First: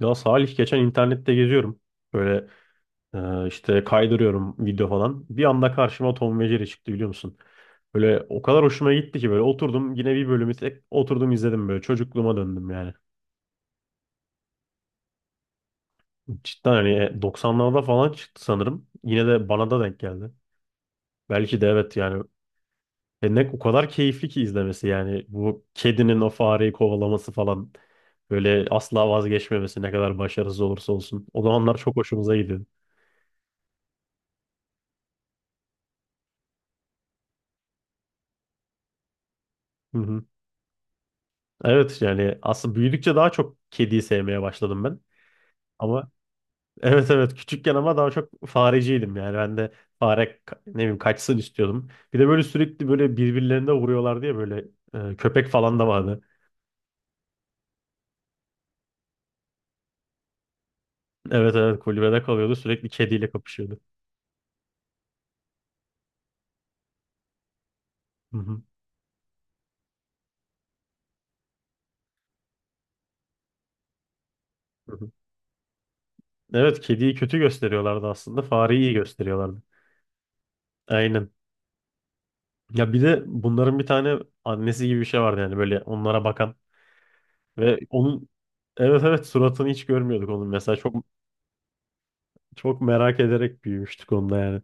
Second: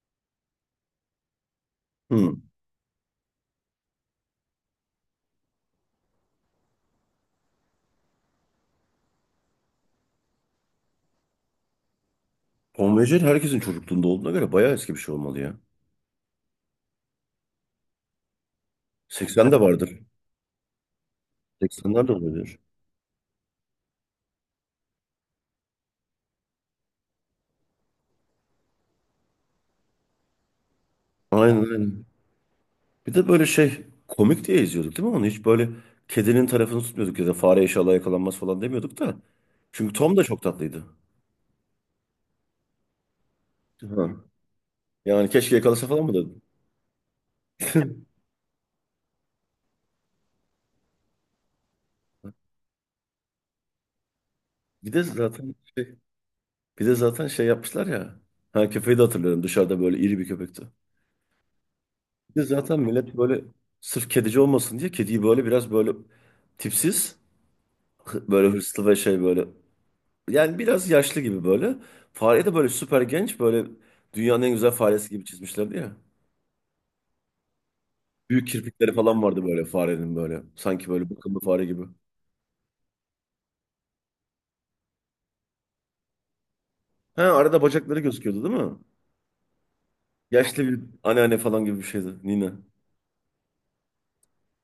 Ya Salih geçen internette geziyorum. Hı. Böyle işte kaydırıyorum video falan. Bir anda karşıma Tom ve Jerry çıktı biliyor musun? Böyle o kadar hoşuma gitti ki böyle oturdum yine bir bölümü tek oturdum izledim böyle çocukluğuma döndüm yani. Konvejel herkesin çocukluğunda olduğuna göre bayağı eski bir şey olmalı ya. Cidden hani 90'larda falan çıktı sanırım. Yine de 80 bana da denk vardır. geldi. Belki de evet 80'ler de yani. olabilir. E ne o kadar keyifli ki izlemesi yani. Bu kedinin o fareyi kovalaması falan. Böyle asla vazgeçmemesi ne kadar başarısız olursa olsun. O Aynen zamanlar çok aynen. hoşumuza gidiyordu. Bir de böyle şey komik diye izliyorduk değil mi onu? Hiç böyle kedinin tarafını tutmuyorduk ya da fare inşallah yakalanmaz falan demiyorduk da. Çünkü Tom da çok tatlıydı. Evet yani aslında büyüdükçe daha çok kediyi Ha. sevmeye başladım ben. Yani keşke yakalasa falan Ama mı dedim. evet evet küçükken ama daha çok fareciydim yani ben de ne bileyim kaçsın istiyordum. Bir de böyle sürekli böyle birbirlerine vuruyorlar diye böyle Bir de köpek zaten falan da şey, vardı. bir de zaten şey yapmışlar ya. Ha, köpeği de hatırlıyorum, dışarıda böyle iri bir köpekti. Evet evet kulübede Bir de kalıyordu zaten sürekli millet kediyle böyle kapışıyordu. sırf kedici olmasın diye kediyi böyle biraz böyle tipsiz, Hı böyle hı, hırslı ve şey böyle. Yani biraz yaşlı gibi böyle. Fareyi de böyle süper genç, böyle dünyanın en güzel hı faresi hı. gibi çizmişlerdi ya. Evet kediyi kötü gösteriyorlardı aslında Büyük fareyi kirpikleri iyi falan vardı gösteriyorlardı. böyle farenin böyle. Sanki böyle Aynen. bakımlı fare gibi. Ya bir de bunların bir tane annesi gibi bir şey vardı yani böyle onlara bakan Ha, arada ve bacakları onun gözüküyordu değil mi? evet evet suratını hiç görmüyorduk onun Yaşlı mesela bir çok anneanne falan gibi bir şeydi Nina. çok merak ederek büyümüştük onda yani.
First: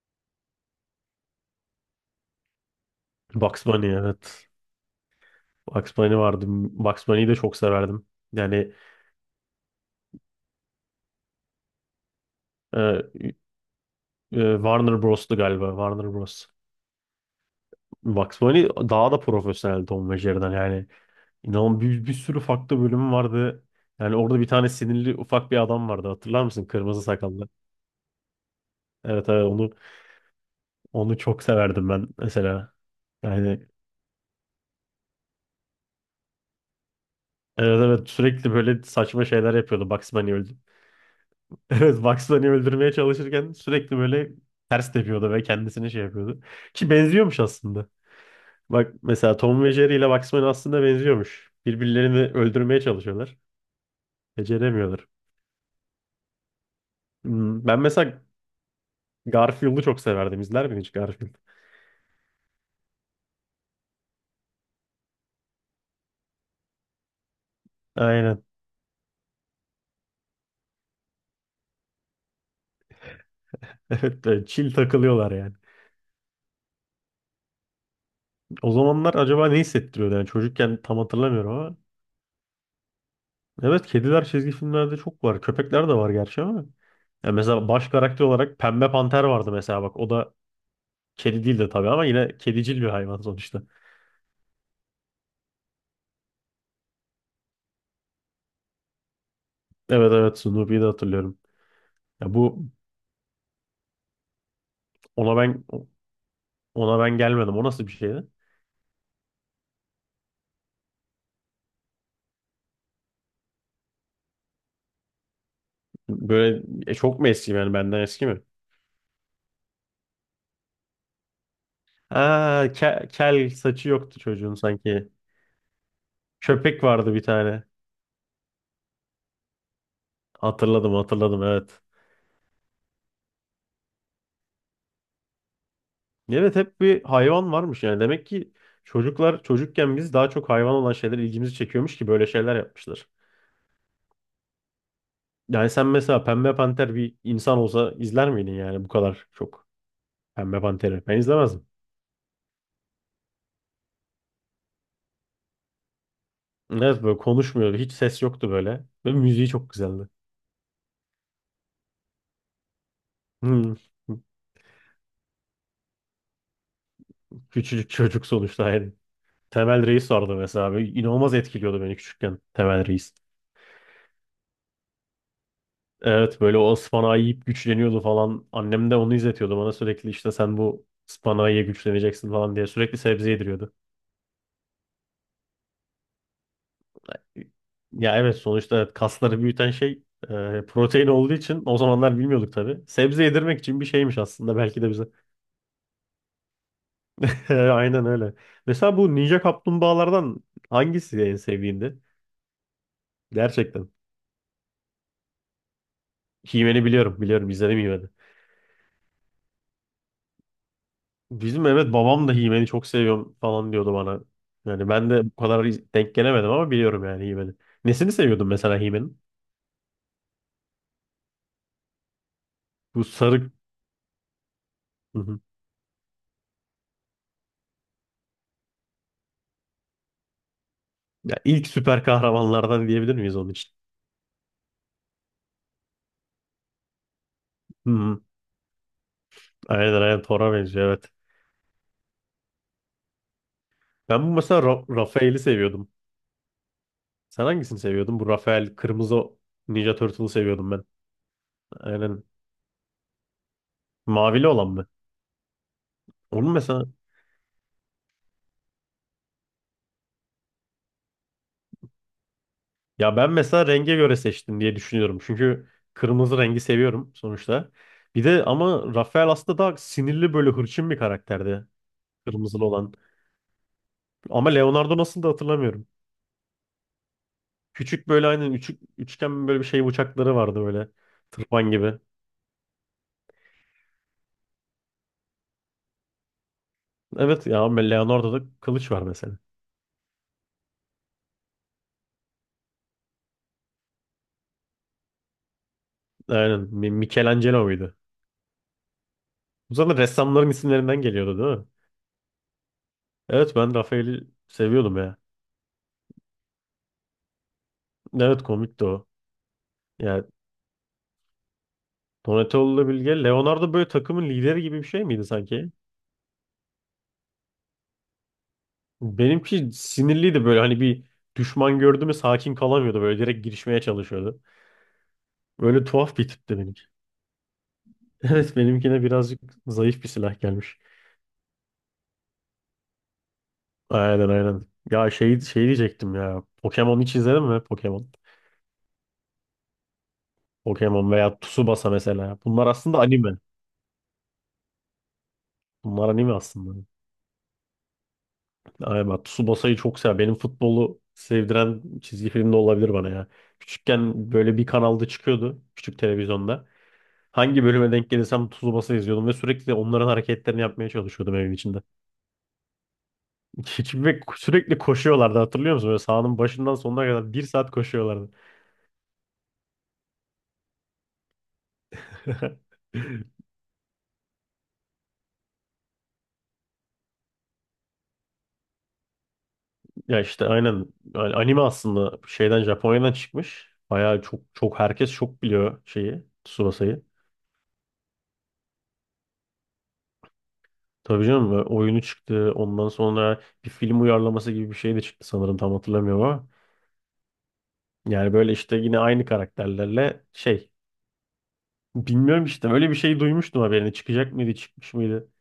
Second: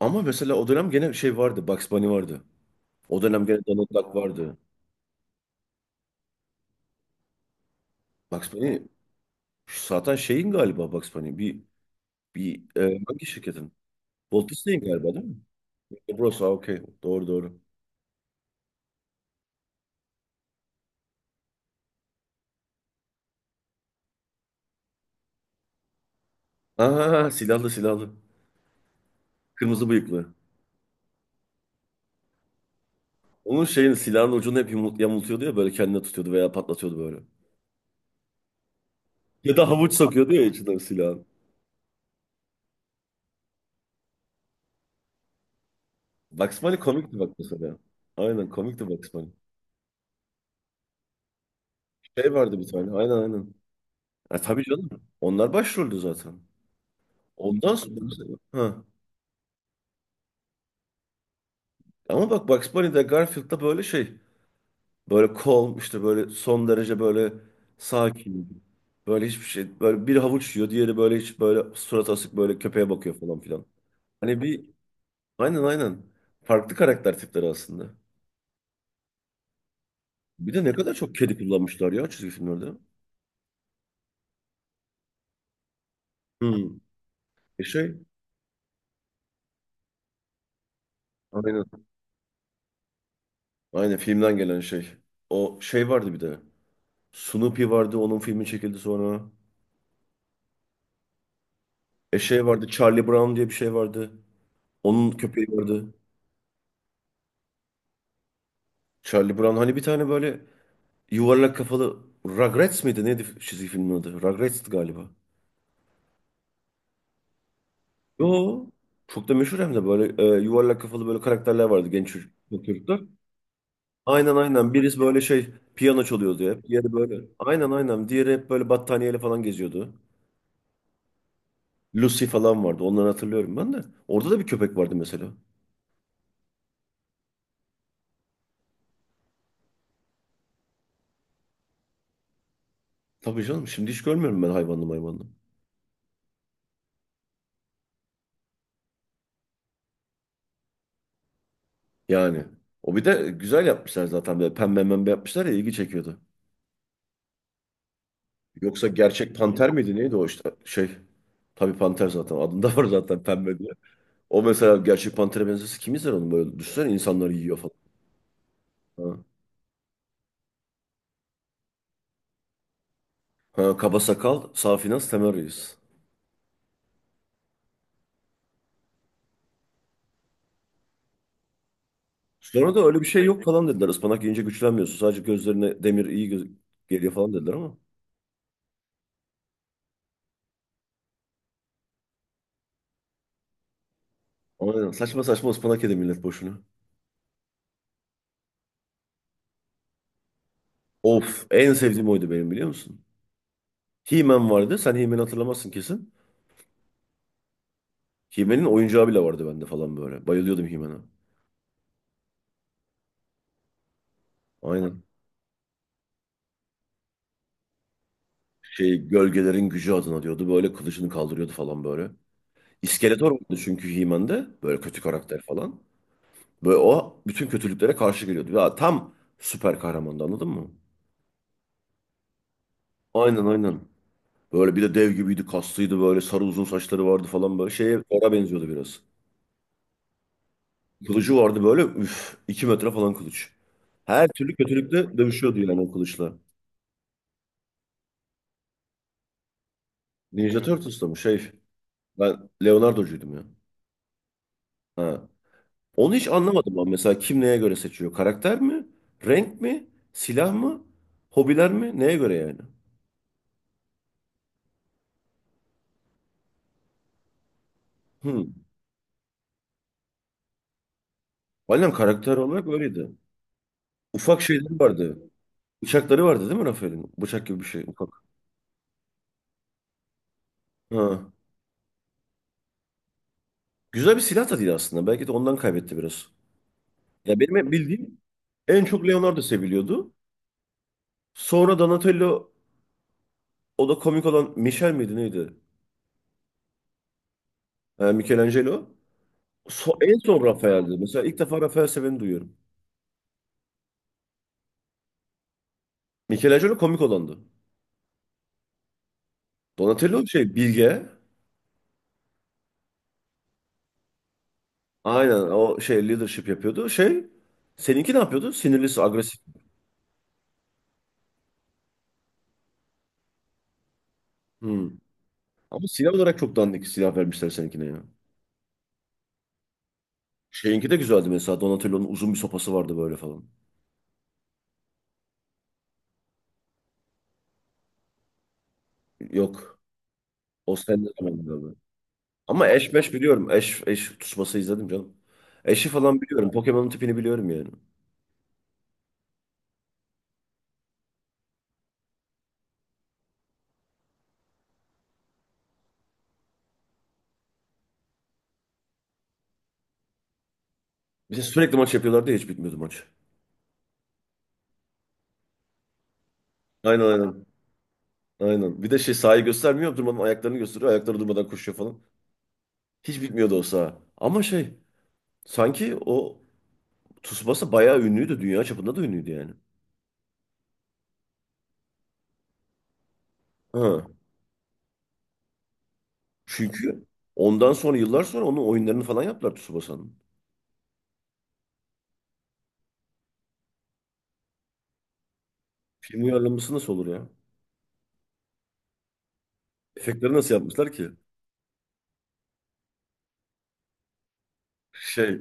Ama mesela o dönem gene şey vardı. Bugs Bunny vardı. O dönem gene Bugs Bunny Donald Duck evet. vardı. Bugs Bunny vardı. Bugs Bunny'yi de çok severdim. Bugs Yani Bunny şu zaten şeyin galiba, Bugs Bunny. Bir, bir e, hangi şirketin? Walt Disney'in Warner galiba değil mi? Bros'tu galiba. Warner Burası Bros. okey. Doğru doğru. Bugs Bunny daha da profesyonel Tom ve Jerry'den yani. İnanın bir sürü farklı bölümü vardı. Yani orada bir tane sinirli ufak bir adam vardı. Hatırlar mısın? Kırmızı Aha, sakallı. silahlı silahlı. Evet evet onu Kırmızı bıyıklı. onu çok severdim ben mesela. Onun Yani şeyin silahın ucunu hep yamultuyordu ya, böyle kendine tutuyordu veya patlatıyordu böyle. evet evet sürekli böyle saçma şeyler Ya da yapıyordu. havuç Bugs Bunny sokuyordu ya öldü. içinden silahın. Evet, Bugs Bunny'i öldürmeye çalışırken sürekli böyle ters tepiyordu ve kendisini şey yapıyordu. Bugs Bunny Ki komikti bak benziyormuş mesela. aslında. Aynen, komikti Bak Bugs Bunny. mesela Tom ve Jerry ile Bugs Bunny aslında benziyormuş. Birbirlerini Şey vardı bir öldürmeye tane, aynen çalışıyorlar. aynen. Ha, tabii canım, Beceremiyorlar. onlar başroldü zaten. Ondan Ben sonra mesela mesela. Ha. Garfield'u çok severdim. İzler miydin hiç Garfield? Ama bak, Bugs Bunny'de, Garfield'da böyle şey. Böyle calm, işte böyle son derece böyle Aynen. sakin. Böyle hiçbir şey. Böyle bir havuç yiyor, diğeri böyle hiç, böyle surat asık, böyle köpeğe bakıyor falan filan. Evet, Hani evet, bir, chill takılıyorlar yani. aynen aynen. Farklı karakter tipleri aslında. O zamanlar acaba ne hissettiriyordu? Yani Bir de ne çocukken kadar tam çok kedi hatırlamıyorum ama. kullanmışlar ya çizgi filmlerde. Evet, kediler çizgi filmlerde çok var. Köpekler de var gerçi ama. Hmm. Ya mesela baş Şey, karakter olarak Pembe Panter vardı mesela bak. O da kedi değil de aynen. tabii ama yine kedicil bir hayvan sonuçta. Aynen, filmden gelen şey. O şey vardı bir de. Snoopy vardı, onun filmi çekildi sonra. Evet evet Snoopy'yi de hatırlıyorum. Ya Şey vardı, bu Charlie Brown diye bir şey vardı. Onun ona köpeği ben vardı. ona ben gelmedim. O nasıl bir şeydi? Charlie Brown, hani bir tane böyle yuvarlak kafalı. Rugrats mıydı? Neydi çizgi filmin adı? Rugrats'tı galiba. Böyle çok mu eski yani benden eski mi? Yo. Çok da meşhur hem de, böyle yuvarlak kafalı böyle karakterler vardı, Aa, çocuklar. Kel saçı yoktu Aynen çocuğun aynen. Birisi sanki. böyle şey, piyano çalıyordu hep. Köpek Diğeri vardı bir böyle. tane. Aynen aynen. Diğeri hep böyle battaniyeyle falan geziyordu. Hatırladım hatırladım evet. Lucy falan vardı. Onları hatırlıyorum ben de. Orada da bir köpek vardı mesela. Evet hep bir hayvan varmış yani. Demek ki çocuklar çocukken biz daha çok hayvan olan şeyler ilgimizi çekiyormuş ki böyle şeyler yapmışlar. Tabii canım. Şimdi hiç görmüyorum ben, hayvanlı hayvanlı. Yani sen mesela Pembe Panter bir insan olsa izler miydin yani bu kadar çok Pembe Panter'i? Ben izlemezdim. Yani. O bir de güzel yapmışlar zaten. Böyle pembe pembe yapmışlar ya, ilgi çekiyordu. Evet böyle konuşmuyordu. Hiç ses yoktu böyle. Yoksa Ve gerçek müziği panter çok miydi, güzeldi. neydi o işte, şey. Tabii panter zaten adında var zaten, pembe diye. Hmm. O mesela gerçek pantere benzesi kim izler onu, böyle düşünsene, insanları yiyor falan. Küçücük çocuk sonuçta yani. Ha. Temel Reis vardı mesela. Böyle inanılmaz etkiliyordu beni küçükken Temel Reis. Ha, kaba sakal, safi nas, Temel Reis. Evet böyle o ıspanağı yiyip güçleniyordu falan. Annem de onu izletiyordu bana sürekli işte sen bu ıspanağı ye güçleneceksin falan diye Sonra da sürekli öyle bir şey sebze yok falan yediriyordu. dediler. Ispanak yiyince güçlenmiyorsun. Sadece gözlerine, demir iyi geliyor falan dediler ama. Ya evet sonuçta evet, kasları büyüten şey protein olduğu için o zamanlar bilmiyorduk tabii. Sebze yedirmek için bir şeymiş aslında belki Aynen. de bize. Saçma saçma ıspanak yedi millet boşuna. Aynen öyle. Mesela bu Ninja Kaplumbağalardan hangisi en Of, en sevdiğinde? sevdiğim oydu benim, biliyor musun? Gerçekten. He-Man vardı. Sen He-Man'i hatırlamazsın kesin. He-Man'i biliyorum. Biliyorum izledim He-Man'i. He-Man'in oyuncağı bile vardı bende falan böyle. Bayılıyordum He-Man'a. Bizim evet babam da He-Man'i çok seviyorum falan diyordu bana. Yani Aynen. ben de bu kadar denk gelemedim ama biliyorum yani He-Man'i. Nesini seviyordun mesela Şey, He-Man'in? gölgelerin gücü adına diyordu. Böyle kılıcını kaldırıyordu falan böyle. Bu İskeletor sarı... vardı çünkü He-Man'de. Böyle kötü Hı hı. karakter falan. Böyle o bütün kötülüklere karşı geliyordu. Ya tam süper kahramandı, anladın mı? Ya ilk süper kahramanlardan diyebilir miyiz Aynen onun için? aynen. Böyle bir de dev gibiydi, kaslıydı, böyle sarı uzun saçları vardı falan, böyle Hı şeye, hı. Thor'a benziyordu biraz. Aynen aynen Thor'a benziyor evet. Kılıcı vardı böyle, üf, 2 metre falan kılıç. Ben bu Her türlü mesela kötülükle Raphael'i dövüşüyordu yani seviyordum. o kılıçla. Sen hangisini seviyordun? Bu Raphael kırmızı Ninja Turtle'ı Ninja seviyordum ben. Turtles'ta mı şey? Aynen. Ben Leonardo'cuydum ya. Mavili olan mı? Ha. Onu hiç Onun anlamadım mesela ben mesela, kim neye göre seçiyor? Karakter mi? Renk mi? Silah mı? Hobiler mi? Neye göre yani? ya ben mesela renge göre seçtim diye düşünüyorum. Çünkü kırmızı rengi seviyorum sonuçta. Bir de Hmm. ama Rafael aslında daha sinirli böyle hırçın bir karakterdi. Aynen, karakter Kırmızılı olarak olan. öyleydi. Ufak Ama şeyleri Leonardo vardı. nasıl da hatırlamıyorum. Bıçakları vardı değil mi Rafael'in? Bıçak gibi bir şey, ufak. Küçük böyle aynen üçgen böyle bir şey bıçakları vardı böyle. Ha. Tırpan gibi. Güzel bir silah da değil aslında. Belki de ondan kaybetti biraz. Ya, Evet benim ya hep ama bildiğim Leonardo'da en kılıç var çok mesela. Leonardo seviliyordu. Sonra Donatello, o da komik olan, Michel miydi, neydi? Aynen Michelangelo muydu? Ha, Michelangelo. Bu zaten En son ressamların Rafael'di. isimlerinden Mesela ilk geliyordu değil defa mi? Rafael seveni duyuyorum. Evet ben Rafael'i seviyordum ya. Michelangelo komik olandı. Evet komikti o. Yani Donatello şey, bilge. Donatello'la Bilge. Leonardo böyle takımın lideri gibi bir şey miydi Aynen, sanki? o şey leadership yapıyordu. Şey, seninki ne yapıyordu? Sinirlisi, agresif. Benimki sinirliydi böyle hani bir düşman gördü mü sakin kalamıyordu. Böyle direkt girişmeye çalışıyordu. Hmm. Böyle Ama silah tuhaf bir olarak çok tipti benimki. dandik silah vermişler seninkine ya. Evet benimkine birazcık zayıf bir silah gelmiş. Şeyinki de güzeldi mesela. Donatello'nun uzun bir sopası vardı böyle falan. Aynen aynen. Ya şey, şey diyecektim ya. Pokemon hiç izledin mi? Pokemon. Yok. O sende. Pokemon veya Tsubasa mesela. Bunlar Ama eş aslında meş anime. biliyorum. Eş, eş tutuşması izledim canım. Eşi Bunlar falan anime biliyorum. aslında. Pokemon'un tipini biliyorum yani. Ay bak Tsubasa'yı çok sever. Benim futbolu sevdiren çizgi film de olabilir bana ya. Küçükken böyle bir kanalda çıkıyordu. Küçük televizyonda. Hangi bölüme denk gelirsem Tsubasa izliyordum ve sürekli onların hareketlerini yapmaya çalışıyordum Bir de evin sürekli içinde. maç yapıyorlardı ya, hiç bitmiyordu maç. Ve sürekli koşuyorlardı hatırlıyor musun? Böyle sahanın başından sonuna Aynen kadar bir aynen. saat koşuyorlardı. Aynen. Bir de şey, sahayı göstermiyor. Durmadan ayaklarını gösteriyor. Ayakları durmadan koşuyor falan. Hiç bitmiyordu o saha. Ama şey, sanki o Tsubasa bayağı ünlüydü. Dünya çapında da ünlüydü yani. Ya işte aynen yani anime aslında şeyden Japonya'dan çıkmış. Ha. Bayağı çok çok herkes çok biliyor şeyi Tsubasa'yı. Çünkü ondan sonra yıllar sonra onun oyunlarını falan yaptılar, Tsubasa'nın. Tabii canım oyunu çıktı. Ondan sonra bir film uyarlaması gibi bir şey de çıktı sanırım tam hatırlamıyorum Film ama. uyarlaması nasıl olur ya? Yani böyle işte yine aynı karakterlerle Efektleri nasıl şey yapmışlar ki? bilmiyorum işte öyle bir şey duymuştum haberini. Çıkacak mıydı çıkmış mıydı? Şey,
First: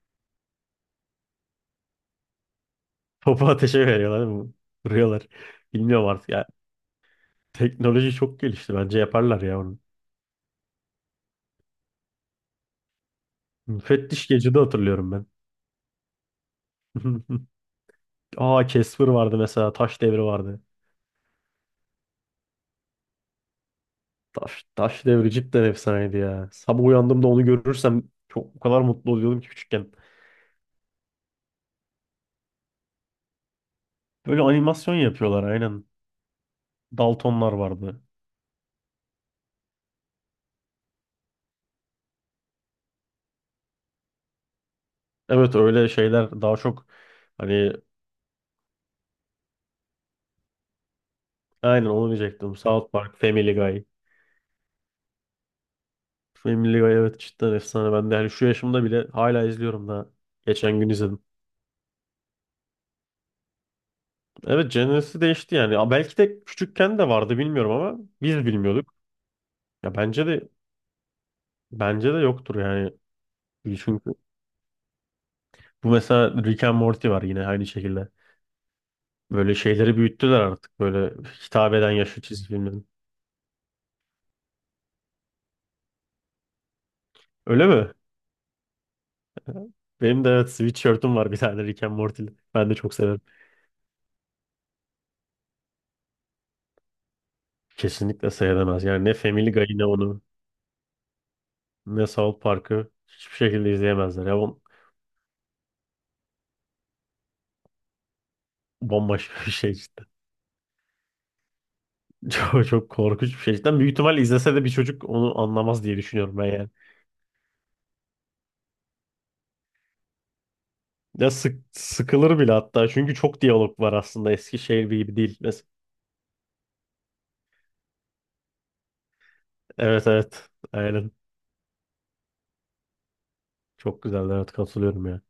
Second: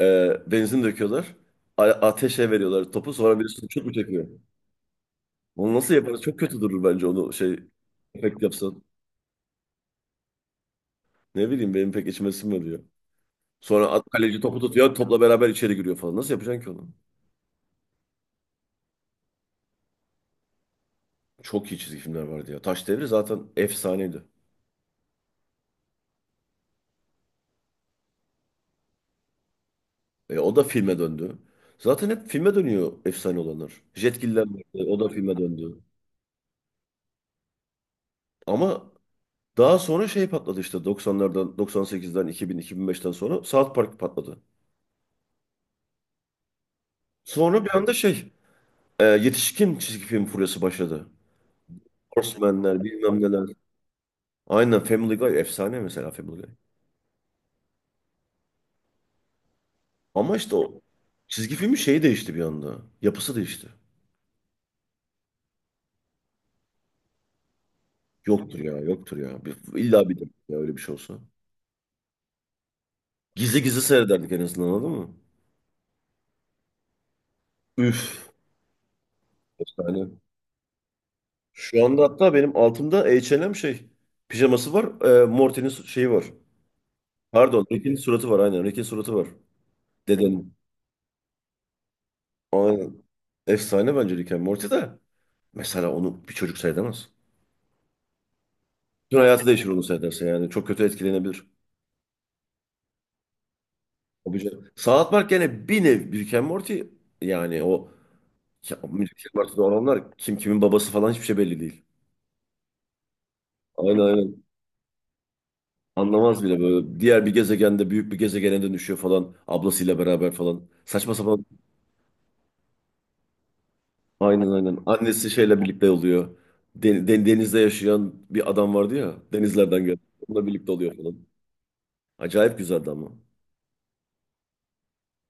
Benzin döküyorlar. Ateşe veriyorlar topu. Sonra Topu birisi çok ateşe mu veriyorlar çekiyor? değil mi? Vuruyorlar. Onu nasıl Bilmiyorum yaparız? artık Çok ya. kötü durur bence onu, şey, Teknoloji çok efekt gelişti yapsan. bence yaparlar ya onu. Ne bileyim, benim pek içime sinmiyor. Sonra at, Müfettiş kaleci Gece'de topu tutuyor. hatırlıyorum Topla ben. beraber içeri giriyor falan. Nasıl yapacaksın ki onu? Aa Casper vardı mesela Taş Devri vardı. Çok iyi çizgi filmler vardı ya. Taş Devri zaten efsaneydi. Taş Devri cidden efsaneydi ya. Sabah uyandığımda onu görürsem çok o kadar mutlu oluyordum ki küçükken. E, o da filme döndü. Zaten hep filme dönüyor efsane olanlar. Jetgiller Böyle vardı. animasyon O da filme yapıyorlar döndü. aynen. Daltonlar vardı. Ama daha sonra şey patladı, işte 90'lardan, 98'den, 2000, 2005'ten sonra South Park patladı. Evet öyle şeyler daha çok Sonra hani bir anda şey, yetişkin çizgi film furyası başladı. aynen onu diyecektim. Horsemenler, South Park, bilmem neler. Family Guy. Aynen, Family Guy efsane mesela, Family Guy. Family Guy evet cidden efsane. Ben de hani şu yaşımda bile hala izliyorum da. Ama işte Geçen o gün izledim. çizgi filmin şeyi değişti bir anda. Yapısı değişti. Evet jenresi değişti yani. Ya belki de küçükken de vardı bilmiyorum ama biz Yoktur ya, bilmiyorduk. yoktur ya. Ya İlla bir de, bence de ya öyle bir şey olsa. bence de yoktur yani. Gizli gizli Çünkü seyrederdik en azından, anladın mı? bu mesela Rick and Morty var yine aynı şekilde. Üf. Böyle şeyleri Efsane. büyüttüler artık böyle hitap Şu eden anda yaşlı hatta çizgi benim filmlerin. altımda H&M şey. Pijaması var. Morty'nin şeyi var. Pardon. Öyle mi? Rick'in suratı var, aynen. Rick'in suratı var. Benim de evet Dedenin. sweatshirt'üm var bir tane Rick and Morty'li. Ben de çok Aynen. severim. Efsane bence Rick and Morty de. Mesela onu bir çocuk seyredemez. Kesinlikle seyredemez. Yani ne Bütün hayatı Family Guy değişir onu ne onu seyrederse yani. Çok kötü etkilenebilir. ne South Park'ı hiçbir şekilde izleyemezler. Ya Tabii bu canım. South Park gene bir nev Rick and Morty, yani o, ya, Rick and bambaşka bir Morty'de şey işte. olanlar kim kimin babası falan hiçbir şey belli değil. Çok korkunç bir şey. Cidden büyük Aynen ihtimal aynen. izlese de bir çocuk onu anlamaz diye düşünüyorum Anlamaz ben bile yani. böyle. Diğer bir gezegende büyük bir gezegene dönüşüyor falan. Ablasıyla beraber falan. Saçma Ya sapan. Sıkılır bile hatta. Çünkü çok diyalog var aslında. Aynen aynen. Eskişehir gibi Annesi değil. şeyle Mes- birlikte oluyor. Denizde yaşayan bir adam vardı ya. Denizlerden geldi. evet Onunla evet. birlikte oluyor Aynen. falan. Acayip güzeldi ama. Çok güzel. Evet katılıyorum ya.